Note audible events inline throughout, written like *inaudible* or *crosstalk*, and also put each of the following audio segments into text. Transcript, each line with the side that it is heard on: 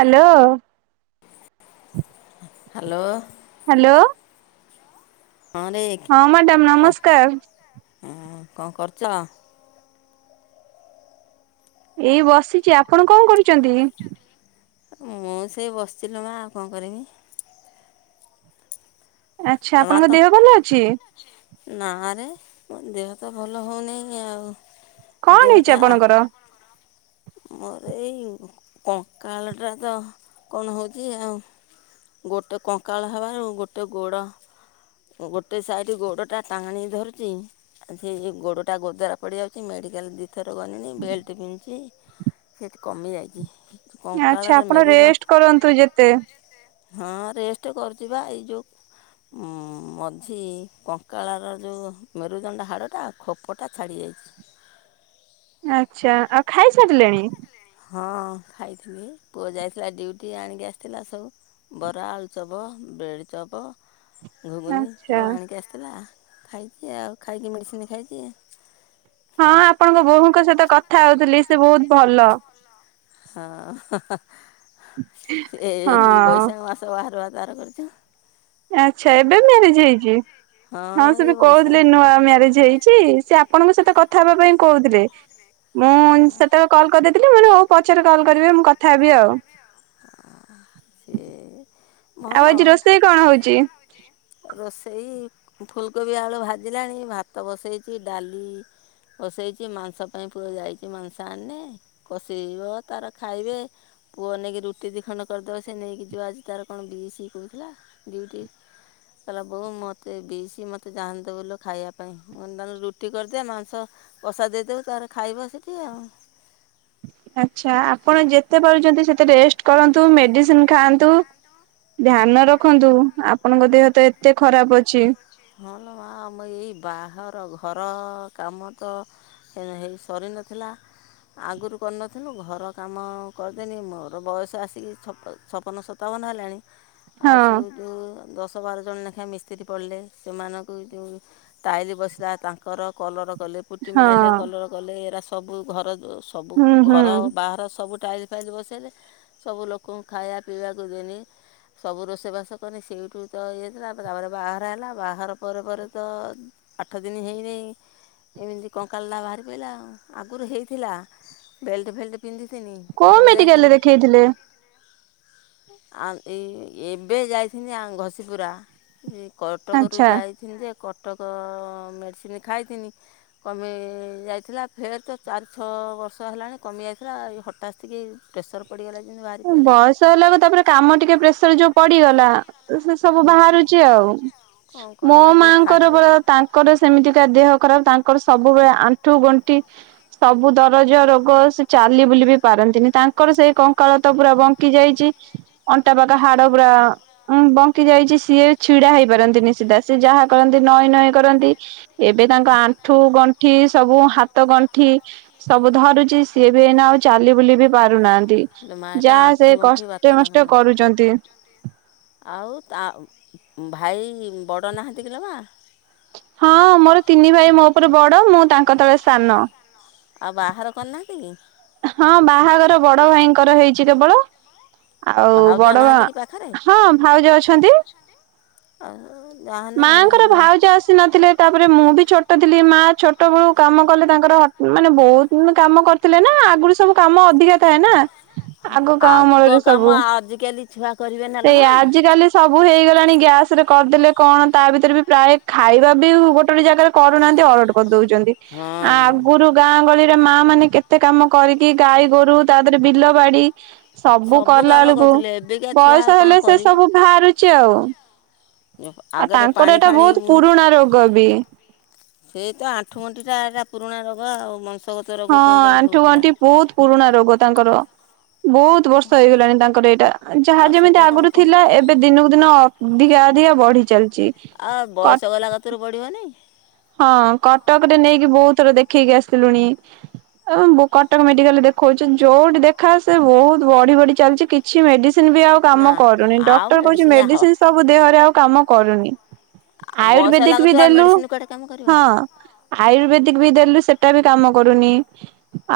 right: Hello.
left: Hello.
right: Hello.
left: ହଁରେ
right: ହଁ madam ନମସ୍କାର।
left: ହ କଣ କରୁଛ?
right: ଏଇ ବସିଛି, ଆପଣ କଣ କରୁଛନ୍ତି?
left: ମୁଁ ସେଇ ବସିଛି ଲୋ ମା, ଆଉ କଣ କରମି?
right: ଆଛା, ଆପଣଙ୍କ ଦେହ ଭଲ ଅଛି?
left: ନାରେ, ମୋ ଦେହ ତ ଭଲ ହଉନାହି ଆଉ।
right: କଣ ହେଇଛି
left: ଦେହଟା
right: ଆପଣଙ୍କର?
left: ମୋର ଏଇ କଙ୍କାଳଟା ତ କଣ ହଉଛି ଆଉ। ଗୋଟେ କଙ୍କାଳ ହେବାରୁ ଗୋଟେ ଗୋଡ଼ ଗୋଟେ ସାଇଡ ଗୋଡ ଟା ଟାଣୀ ଧରୁଛି। ସେ ଗୋଡଟା ଗୋଦବାର ପଡିଯାଉଛି, ମେଡିକାଲ ଦି ଥର ଗଣିନି, ବେଲ୍ଟ ପିନ୍ଧିଛି, ସେ ଟିକେ କମିଯାଇଛି।
right: ଆଚ୍ଛା
left: କଙ୍କାଳରେ
right: ଆପଣ
left: ମେରୁଦଣ୍ଡ
right: ରେଷ୍ଟ କରନ୍ତୁ ଯେତେ।
left: ହଁ ରେଷ୍ଟ କରୁଚିପା, ଏଇ ଯୋଉ ଉଁ ମଝି କଙ୍କାଳ ର ଯୋଉ ମେରୁଦଣ୍ଡ ହାଡ଼ଟା ଖୋପଟା ଛାଡ଼ି ଯାଇଛି। *inaudible*
right: ଆଚ୍ଛା, ଆଉ ଖାଇସାରିଲେଣି?
left: ହଁ ଖାଇଥିଲି, ପୁଅ ଯାଇଥିଲା ଡିୟୁଟି ଆଣିକି ଆସିଥିଲା ସବୁ, ବରା, ଆଳୁଚପ୍। Bread chop. ଘୁଗୁନି
right: ଆଚ୍ଛା
left: ଆଉ ଆଣିକି ଆସିଥିଲା ଖାଇଛି ଆଉ, ଖାଇକି ମେଡ଼ିସିନ ଖାଇଛି।
right: ହଁ ଆପଣଙ୍କ ବୋହୂଙ୍କ ସହିତ କଥା ହଉଥିଲି ସେ ବହୁତ ଭଲ।
left: ହଁ
right: ହଁ
left: ଏହିଁ ବୈଶାଖ ମାସ ବାହାଘର। ତାର କରିଥିନି।
right: ଆଚ୍ଛା, ଏବେ ମ୍ୟାରେଜ ହେଇଛି, ହଁ ସେବେ
left: ଏଇ
right: କହୁଥିଲେ
left: ବୈଶାଖ
right: ନୂଆ ମ୍ୟାରେଜ ହେଇଛି। ସେ ଆପଣଙ୍କ ସହିତ କଥା ହେବା ପାଇଁ କହୁଥିଲେ, ମୁଁ
left: ହଁ
right: ସେତେବେଳେ କଲ କରିଦଥିଲି। ମୁ ପଛରେ କଲ୍ କରିଵେ, ମୁଁ କଥା ହେବି ଆଉ।
left: ସେ।
right: ଆଉ ଆଜି ରୋଷେଇ କଣ ହଉଛି?
left: ରୋଷେଇ -ଫୁଲକୋବି ଆଳୁ ଭାଜିଲାଣି, ଭାତ ବସେଇଛି, ଡାଲି ବସେଇଛି, ମାଂସ ପାଇଁ ପୁଅ ଯାଇଛି, ମାଂସ ଆଣେ କଷେଇବ, ତାର ଖାଇବେ ପୁଅ ନେଇକି ରୁଟିି ଦି ଖଣ୍ଡ କରିଦବ ସେ ନେଇକି ଯିବ ଆଜି ତାର କଣ ବି ସି କହୁଥିଲା ଡ଼ିଉଟି ହଁ କହିଲା ବୋଉ ମତେ ବି ସି ମତେ ଯାଆହେନେ ଦବୁଲୋ ଖାଇବା ପାଇଁ ମୁଁ କହନି ତାହାଲେ ରୁଟି କରିଦିଅ ମାଂସ କଷା ଦେଇଦେବୁ ତାର ଖାଇବ ସେଠି ଆଉ।
right: ଆଛା ଆପଣ ଯେତେ ପାରୁଛନ୍ତି ସେତେ ରେଷ୍ଟ କରନ୍ତୁ ମେଡିସିନ ଖାଆନ୍ତୁ। ଧ୍ୟାନ ରଖନ୍ତୁ ଆପଣଙ୍କ ଦେହ ତ ଏତେ ଖରାପ ଅଛି।
left: ହଁ ଲୋ ମା ଆମ ଏଇ ବାହାର ଘର କାମ ତ ହେ ସରି ନଥିଲା ଆଗରୁ କରିନଥିଲୁ ଘର କାମ କରିଦେନି ମୋର ବୟସ ଆସିକି ଛପ ଛପନ ସତାବନ ହେଲାଣି। ଆଉ
right: ହଁ
left: ସଉଟୁ ଦଶ ବାର ଜଣ ଲେଖାଁ ମିସ୍ତ୍ରୀ ପଡ଼ିଲେ ସେମାନଙ୍କୁ ଜୋଉ ଟାଇଲ ବସିଲା ତାଙ୍କର କଲର କଲେ ପୁଟି
right: ହଁ
left: ମାଇଲେ କଲର କଲେ ଏରା ସବୁ ଘର ଜୋ ସବୁ
right: ହୁଁ ହୁଁ
left: ଘର ବାହାର ସବୁ ଟାଇଲ ଫାଇଲ ବସେଇଲେ ସବୁ ଲୋକଙ୍କୁ ଖାଇବା ପିଇବାକୁ ଦେନି ସବୁ ରୋଷେଇବାସ କନି ସେଇଠୁ ତ ଇଏ ଥିଲା ତାପରେ ବାହାର ହେଲା ବାହାଘର ପରେ ପରେ ତ ଆଠ ଦିନ ହେଇନେଇ ଏମିତି କଙ୍କାଳଟା ବାହାରି ପଡ଼ିଲାଉ ଆଗରୁ ହେଇଥିଲା ବେଲ୍ଟ ଫେଲ୍ଟ ପିନ୍ଧିଥିନି
right: କୋଉ
left: କଟକ
right: ମେଡିକାଲରେ
left: ଯାଇଥିନି
right: ଦେଖେଇଥିଲେ?
left: ଆଉ ଏଇ ଏବେ ଯାଈଥିନି ଆଉ ଘଷିପୁରା ଯେ କଟକରୁ
right: ଆଚ୍ଛା
left: ଯାଇଥିନି ଯେ କଟକ ମେଡ଼ିସିନ ଖାଇଥିନି କମି ଯାଇଥିଲା ଫେର୍ ତ ଚାରି ଛଅ ଛ ବର୍ଷ ହେଲାଣି କମି ଯାଇଥିଲା ଏଇ ହଟାତଶ କି ପ୍ରେସର ପଡିଗଲା ଯେ
right: ବୟସ ହେଲାକୁ ତାପରେ କାମ ଟିକେ ପ୍ରେସର ଯୋଉ ପଡିଗଲା ଏ ସେ ସବୁ
left: ହଁ
right: ବାହାରୁଛି ଆଉ।
left: କଣ
right: ମୋ
left: କରିବା ଯୋଉ
right: ମାଙ୍କର
left: ଖାଦ୍ୟ।
right: ପରା ତାଙ୍କର ସେମିତିକା ଦେହ ଖରାପ ତାଙ୍କ ଙ୍କର ସବୁବେଳେ ଆଣ୍ଠୁ ଗଣ୍ଠି ସବୁ ଦରଜ ରୋଗ ସେ ଚାଲି ବୁଲି ବି ପାରନ୍ତିନି ତା ତାଙ୍କର ସେଇ କଙ୍କ ଙ୍କାଳ ତ ପୁରା ବଙ୍କି ଯାଇଛି ଅଣ୍ଟା ପାଖ ହାଡ ପୁରା ଉଁ ବଙ୍କି ଯାଇଛି ସିଏ ଛି ଛିଡ଼ା ହେଇପାରନ୍ତିନି ସିଧା ସେ ଯାହା କରନ୍ତି ନଈ ନଈ କରନ୍ତି ଏବେ ତାଙ୍କ ଆଣ୍ଠୁ ଗଣ୍ଠି ସ ସବୁ ହାତ ଗଣ୍ଠି ସବୁ ଧରୁଛି ସିଏ ବି ଏଇନା ଆଉ ଚାଲି ବୁଲି ବି ପାରୁନାହାନ୍ତି। କି
left: ଲୋ ମା ଏଟା
right: ଯାହା ସେ
left: ଆଣ୍ଠୁ ଗଣ୍ଠି ବାତ
right: କଷ୍ଟେ
left: ନା କଣ?
right: ମଷ୍ଟେ କରୁଚନ୍ତି।
left: ଆଉ ତା ମ ଭାଇ ବଡ଼ ନାହାନ୍ତି କିଲୋ ମା?
right: ହଁ ମୋର ତିନି ଭାଇ ମୋ ଉପରେ ବଡ ମୁଁ ତାଙ୍କ ତଳେ ସାନ।
left: ଆଉ ବାହାଘର କରିନାହାନ୍ତି କି?
right: ହଁ ବାହାଘର ବଡ ଭାଇଙ୍କର ହେଇଛି କେବଳ ଆଉ
left: ଭାଉଜ
right: ବଡ ବା
left: ନାହାନ୍ତି କି ପାଖରେ?
right: ହଁ ଭାଉଜ ଅଛନ୍ତି।
left: *unintelligible*
right: ମାଆଙ୍କର
left: ମା
right: ଭାଉଜ ଆସି ନଥିଲେ ତାପରେ ମୁଁ ବି ଛୋଟ ଥିଲି ମା ଛୋଟ ବେଳୁ କାମ କଲେ ତାଙ୍କର ମାନେ ବହୁତ କାମ କରିୁଥିଲେ ନା ଆଗରୁ ସବୁ କାମ ଅଧିକା ଥାଏ ନା ଆଗ ଗାଁ
left: ଆଗ
right: ମୂଳରେ ସବୁ
left: କାମ ଆଜିକାଲି ଛୁ
right: ସେଇ ଆଜିକାଲି ସବୁ ହେଇଗଲାଣି ଗ୍ୟାସ ସରେ କରିଦେଲେ କଣ ତା ଭିତରେ ବି ପ୍ରାୟ ଖାଇବା ବି ଗୋଟେ ଗୋଟେ ଜାଗାରେ କରୁନାହାନ୍ତି ଅରର୍ଡ କରିଦଉଛ ଚନ୍ତି
left: ହଁ
right: ଆଗରୁ ଗାଁ ଗହଳିରେ ମା ମାନେ କେତେ କାମ କରିକି ଗାଈ ଗୋରୁ ତା ଦେହରେ ବିଲ ବାଡି ସବୁ କଲା
left: କାମ
right: ବେଳକୁ
left: କରୁଥିଲେ ଏବେକା ଛୁଆ ଆଉ
right: ବୟସ
left: କ'ଣ
right: ହେଲେ ସେ
left: କରିବେ
right: ସବୁ ଭାହାରୁଚି ଆଉ। ଆଉ
left: ଆଗରେ
right: ତାଙ୍କର
left: ପାଣି
right: ଏଇଟା
left: ଫାଣି
right: ବହୁତ
left: ହୁହନ୍ତି
right: ପୁରୁଣା ରୋଗ ବି।
left: ସେଇ ତ ଆଣ୍ଠୁଗଣ୍ଠିଟା ଏରା ପୁରୁଣା ରୋଗ ଆଉ ବଂଶ
right: ହଁ ଆଣ୍ଠୁ ଗଣ୍ଠି ବହୁତ ପୁରୁଣା ରୋଗ ତାଙ୍କର ବହୁତ ବର୍ଷ ହେଇଗଲାଣି ତାଙ୍କର ଏଇଟା ଯାହା
left: ଆଉ
right: ଯେମିତି
left: ସେଟା କ'ଣ
right: ଆଗରୁ
left: କମିବ
right: ଥିଲା ଏବେ ଦିନକୁ ଦିନ ଅଧିକା ଅଧିକା କା ବଢି ଚାଲିଚି
left: ଆ ବୟସ ଗଲା କତିରୁ ବଢିବନି।
right: ହଁ କଟକ ରେ ନେଇକି ବହୁତ ଥର ଦେଖେଇକି ଆସିଲୁଣି। କଟକ ମେଡିକାଲ୍ ରେ ଦେଖଉଛି ଯୋଉଠି ଦେଖା ସେ ବହୁତ ବଢି ବଢି ଚାଲିଛି କିଛି ମେଡିସିନ୍ ସିନ୍ ବି ଆଉ
left: ନା
right: କାମ କରୁନି
left: ଆଉ
right: ଡକ୍ଟର କହୁଚି
left: ହବ
right: ମେଡ଼ିସିନ୍ ସବୁ ଦେହରେ ଆଉ କାମ କରୁନି।
left: ବୟସ ହେଲା
right: ଆୟୁର୍ବେଦିକ୍ ବି
left: କତୁରୁ ଆଉ
right: ଦେଲୁ
left: ମେଡ଼ିସିନ୍ କୁଆଡ଼େ କାମ କରିବ
right: ହଁ ଆୟୁର୍ବେଦିକ୍ ବି ଦେଲୁ ସେଟା ବି କାମ କରୁନି।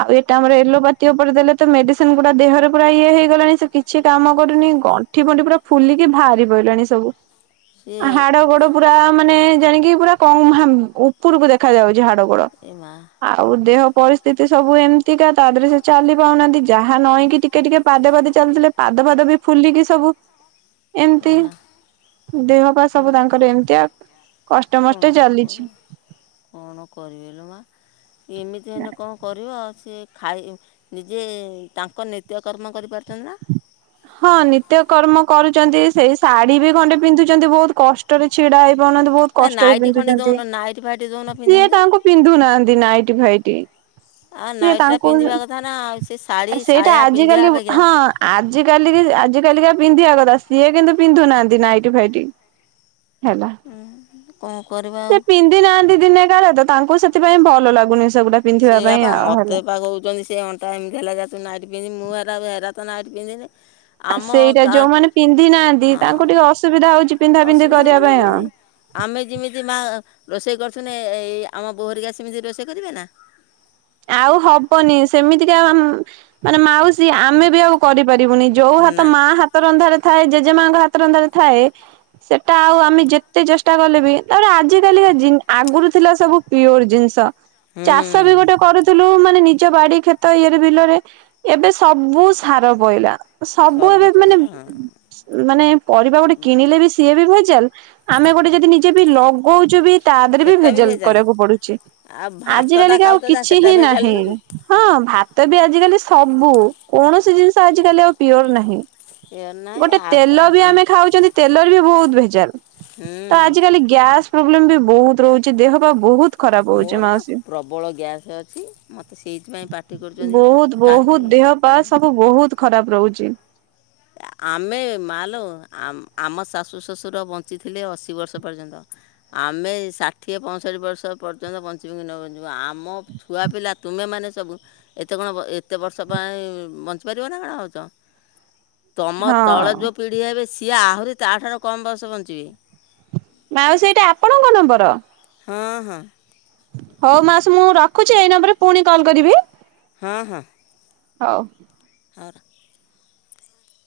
right: ଆଉ ଏଇଟା ଆମର ଏଲୋପାତି ଉପରେ ଦେଲେ ତ ମେଡ଼ିସିନ୍ ଗୁଡ଼ା ଦେହରେ ପୁରା ଇଏ ହେଇଗଲାଣି ସେ କିଛି କାମ କରୁନି। ଗଣ୍ଠି ଫଣ୍ଠି ପୁରା ଫୁଲିକି ବାହାରି ପଇଲାଣି ସବୁ।
left: ସିଏ
right: ହାଡ଼ ଗୋଡ଼ ପୁରା ମାନେ ଜାଣିକି ପୁରା କମ୍ ହାମ୍ ଉପରକୁ ଦେଖାଯାଉଚି ହାଡ଼ ଗୋଡ଼
left: ଏ ମା
right: ଆଉ ଦେହ ପରିସ୍ଥିତି ସବୁ ଏମିତିକା ତା ଦେହରେ ସେ ଚାଲି ପାଉନାହାନ୍ତି ଯାହା ନଇଁ କି ଟିକେ ଟିକେ ପାଦେ ପାଦେ ଚାଲୁଥିଲେ ପା ପାଦ ଫାଦ ବି ଫୁଲିକି ସବୁ
left: *inaudible*
right: ଏମତି
left: ମା
right: ଦେହ ପା
left: ଏ
right: ସବୁ
left: ମା
right: ତାଙ୍କର ଏମିତିଆ କଷ୍ଟେ
left: କ'ଣ
right: ମଷ୍ଟେ ଚାଲିଚି।
left: କଣ କରିବେଲ ମା ଏମିତି ହେଲେ କଣ କରିବ ସିଏ ଖାଇ ନିଜେ ତାଙ୍କ ନିତ୍ୟକର୍ମ କରିପାରୁଚନ୍ତି ନା।
right: ହଁ ନିତ୍ୟକର୍ମ କରୁଚନ୍ତି ସେଇ ଶାଢୀ ବି ଖଣ୍ଡେ ପିନ୍ଧୁଚନ୍ତି ବହୁତ କଷ୍ଟରେ ଛିଡ଼ା ହେଇ ବୋଉ ଅନାନ୍ତୁ ବହୁତ
left: ନା
right: କଷ୍ଟରେ
left: ନାଇଟି ଖଣ୍ଡେ
right: ପିନ୍ଧୁଛନ୍ତି
left: ଦେଉନ ନାଇଟି ଫାଇଟି ଦେଉନ
right: ସିଏ
left: ପିନ୍ଧନ୍ତେ
right: ତାଙ୍କୁ ପିନ୍ଧୁନାହାନ୍ତି ନାଇଟି ଫାଇ
left: ଆଉ
right: ସିଏ
left: ନାଇଟିଟା
right: ତାଙ୍କୁ
left: ପିନ୍ଧିବା କଥା ନା ଆଉ ସେ ଶାଢ଼ୀ
right: ସେଇଟା
left: ସାୟା ପିନ୍ଧିବା
right: ଆଜିିକାଲି ହଁ
left: ଅପେକ୍ଷା
right: ଆ ଆଜି କାଲିକି ଆଜି କାଲିକା ପିନ୍ଧିବା କଥା ସିଏ କିନ୍ତୁ ପିନ୍ଧୁ ନାହାନ୍ତି ନାଇଟି ଫାଇଟି। ହେଲା
left: କ'ଣ କରିବା ଆଉ
right: ସେ ପିନ୍ଧି ନାହାନ୍ତି ଦିନେ କାଳେ ତ ତାଙ୍କୁ ସେଥିପାଇଁ ଭଲ ଲାଗୁନି ସେଗୁଡା ପିନ୍ଧିବା ପାଇଁ
left: ସେଇଆପା
right: ଆଉ
left: ମତେ
right: ହେଲା।
left: ପା କହୁଛନ୍ତି ସେ ଅଣ୍ଟା ଏମିତି ହେଲା ଯା ତୁ ନାଇଟି ପିନ୍ଧି ମୁଁ ହେରା ହେରା ତ ନାଇଟ ପିନ୍ଧିନି।
right: ଆ
left: ଆମ
right: ସେଇଟା
left: କା
right: ଯୋଉମାନେ ପିନ୍ଧି ନାହାନ୍ତି ତାଙ୍କୁ ଟିକେ ଅସୁବିଧା ହଉଚି
left: ଅସୁବିଧା ହବନି କେମିତି ଆମେ ଯେମିତି ମା ରୋଷେଇ କରୁଥୁନେ ଏ ଆମ ବୋହୂ ହେରିକା ସେମିତି ରୋଷେଇ କରିବେ ନା।
right: ଆଉ ହବନି ସେମିତିକା ମାନେ ମାଉସୀ ଆମେ ବି ଆଉ କରି ପାରିବୁନି ଯୋଉ ହାତ
left: ନା
right: ମା ହାତ ରନ୍ଧାରେ ଥାଏ ଜେଜେ ମାଙ୍କ ହାତ ରନ୍ଧାରେ ଥାଏ ସେଟା ଆଉ ଆମେ ଯେତେ ଚେଷ୍ଟା କଲେ ବି ତାପରେ ଆଜିକାଲି ଆଗରୁ ଥିଲା ସବୁ ପିଓର ଜିନିଷ।
left: ହୁଁ।
right: ଚାଷ ବି ଗୋଟେ କରୁଥିଲୁ ମାନେ ନିଜ ବାଡ଼ି କ୍ଷେତ ଇଏରେ ବିଲରେ ଏବେ ସବୁ ସାର ପଇଲା। ସବୁ ଏବେ
left: ତ
right: ମାନେ
left: ହଁ
right: ମାନେ ପରିବା ଗୋଟେ କିଣିଲେ ବି ସିଏ ବି ଭେ ଯାଲ୍ ଆମେ ଗୋଟେ ଯଦି ନିଜେ ବି ଲଗଉଚେ ବି ତା ଦେହରେ ବି
left: ସେଟା
right: ଭେଜାଲ୍
left: ଭେଜାଲ
right: କରିବାକୁ ପଡ଼ୁଚି
left: ଆଉ
right: ଆଜି
left: ଭାତଟା
right: କାଲିକା ଆଉ
left: ଖାଉଛ ଯା ସେଟା
right: ତିହି
left: ଭେଜାଲ
right: ନାହିଁ
left: ନୁହେଁ
right: ହଁ ଭାତ ବି ଆଜିକାଲି ସବୁ କୌଣସି ଜିନିଷ ଆଜି କାଲି ଆଉ ପିଓର ନାହିଁ।
left: କି ଏ
right: ଗୋଟେ ତେଲ ବି
left: ନାହିଁ
right: ଆମେ ଖାଉଚନ୍ତି ତେଲରେ ବି ବହୁତ ଭେଜାଲ୍। ତ
left: ହୁଁ
right: ଆଜି କାଲି ଗ୍ୟାସ ପ୍ରୋବ୍ଲେମ୍ ବି ବହୁତ ରହୁଚି ଦେହ ପା ବହୁତ୍
left: ମୋର ପା ପ୍ରବଳ ଗ୍ୟାସ୍ ଅଛି ମୋତେ ସେଇଥିପାଇଁ ପାଟି କରୁଚନ୍ତି
right: ବହୁତ ବହୁତ
left: କାଲି
right: ଦେହ ପା
left: କା
right: ସବୁ ବହୁତ ଖରାପ ରହୁଚି।
left: *inaudible* ଆମେ ମାଲୋ ଆ ଆମ ଶାଶୁ ଶ୍ୱଶୁର ବଞ୍ଚିଥିଲେ ଅଶୀ ବର୍ଷ ପର୍ଯ୍ୟନ୍ତ ଆ ଆମେ ଷାଠିଏ ପଞ୍ଚଁଷଠି ବର୍ଷ ପର୍ଯ୍ୟନ୍ତ ବଞ୍ଚିବୁ କି ନ ବଞ୍ଚିବୁ ଆମ ଛୁଆ ପିଲା ତୁମେମାନେ ସ ସବୁ ଏତେ କଣ ଏତେ ବର୍ଷ ପାଇଁ ବଞ୍ଚିପାରିବ ନା କଣ ଭାବୁଛ। ତମ
right: ହଁ।
left: ତଳେ ଯଉଁ ପିଢ଼ି ହେବେ ସିଏ ଆହୁରି ତାଠାରୁ କମ୍ ବୟସ ବଞ୍ଚିବେ।
right: ମାଉସୀ ଏଇଟା ଆପଣଙ୍କ ନମ୍ବର।
left: ହଁ ହଁ।
right: ହଉ ମାଉସୀ ମୁଁ ରଖୁଛି ଏଇ ନମ୍ବରରେ ପୁଣି କଲ କରିବି?
left: ହଁ ହଁ।
right: ହୋଉ
left: *inaudible*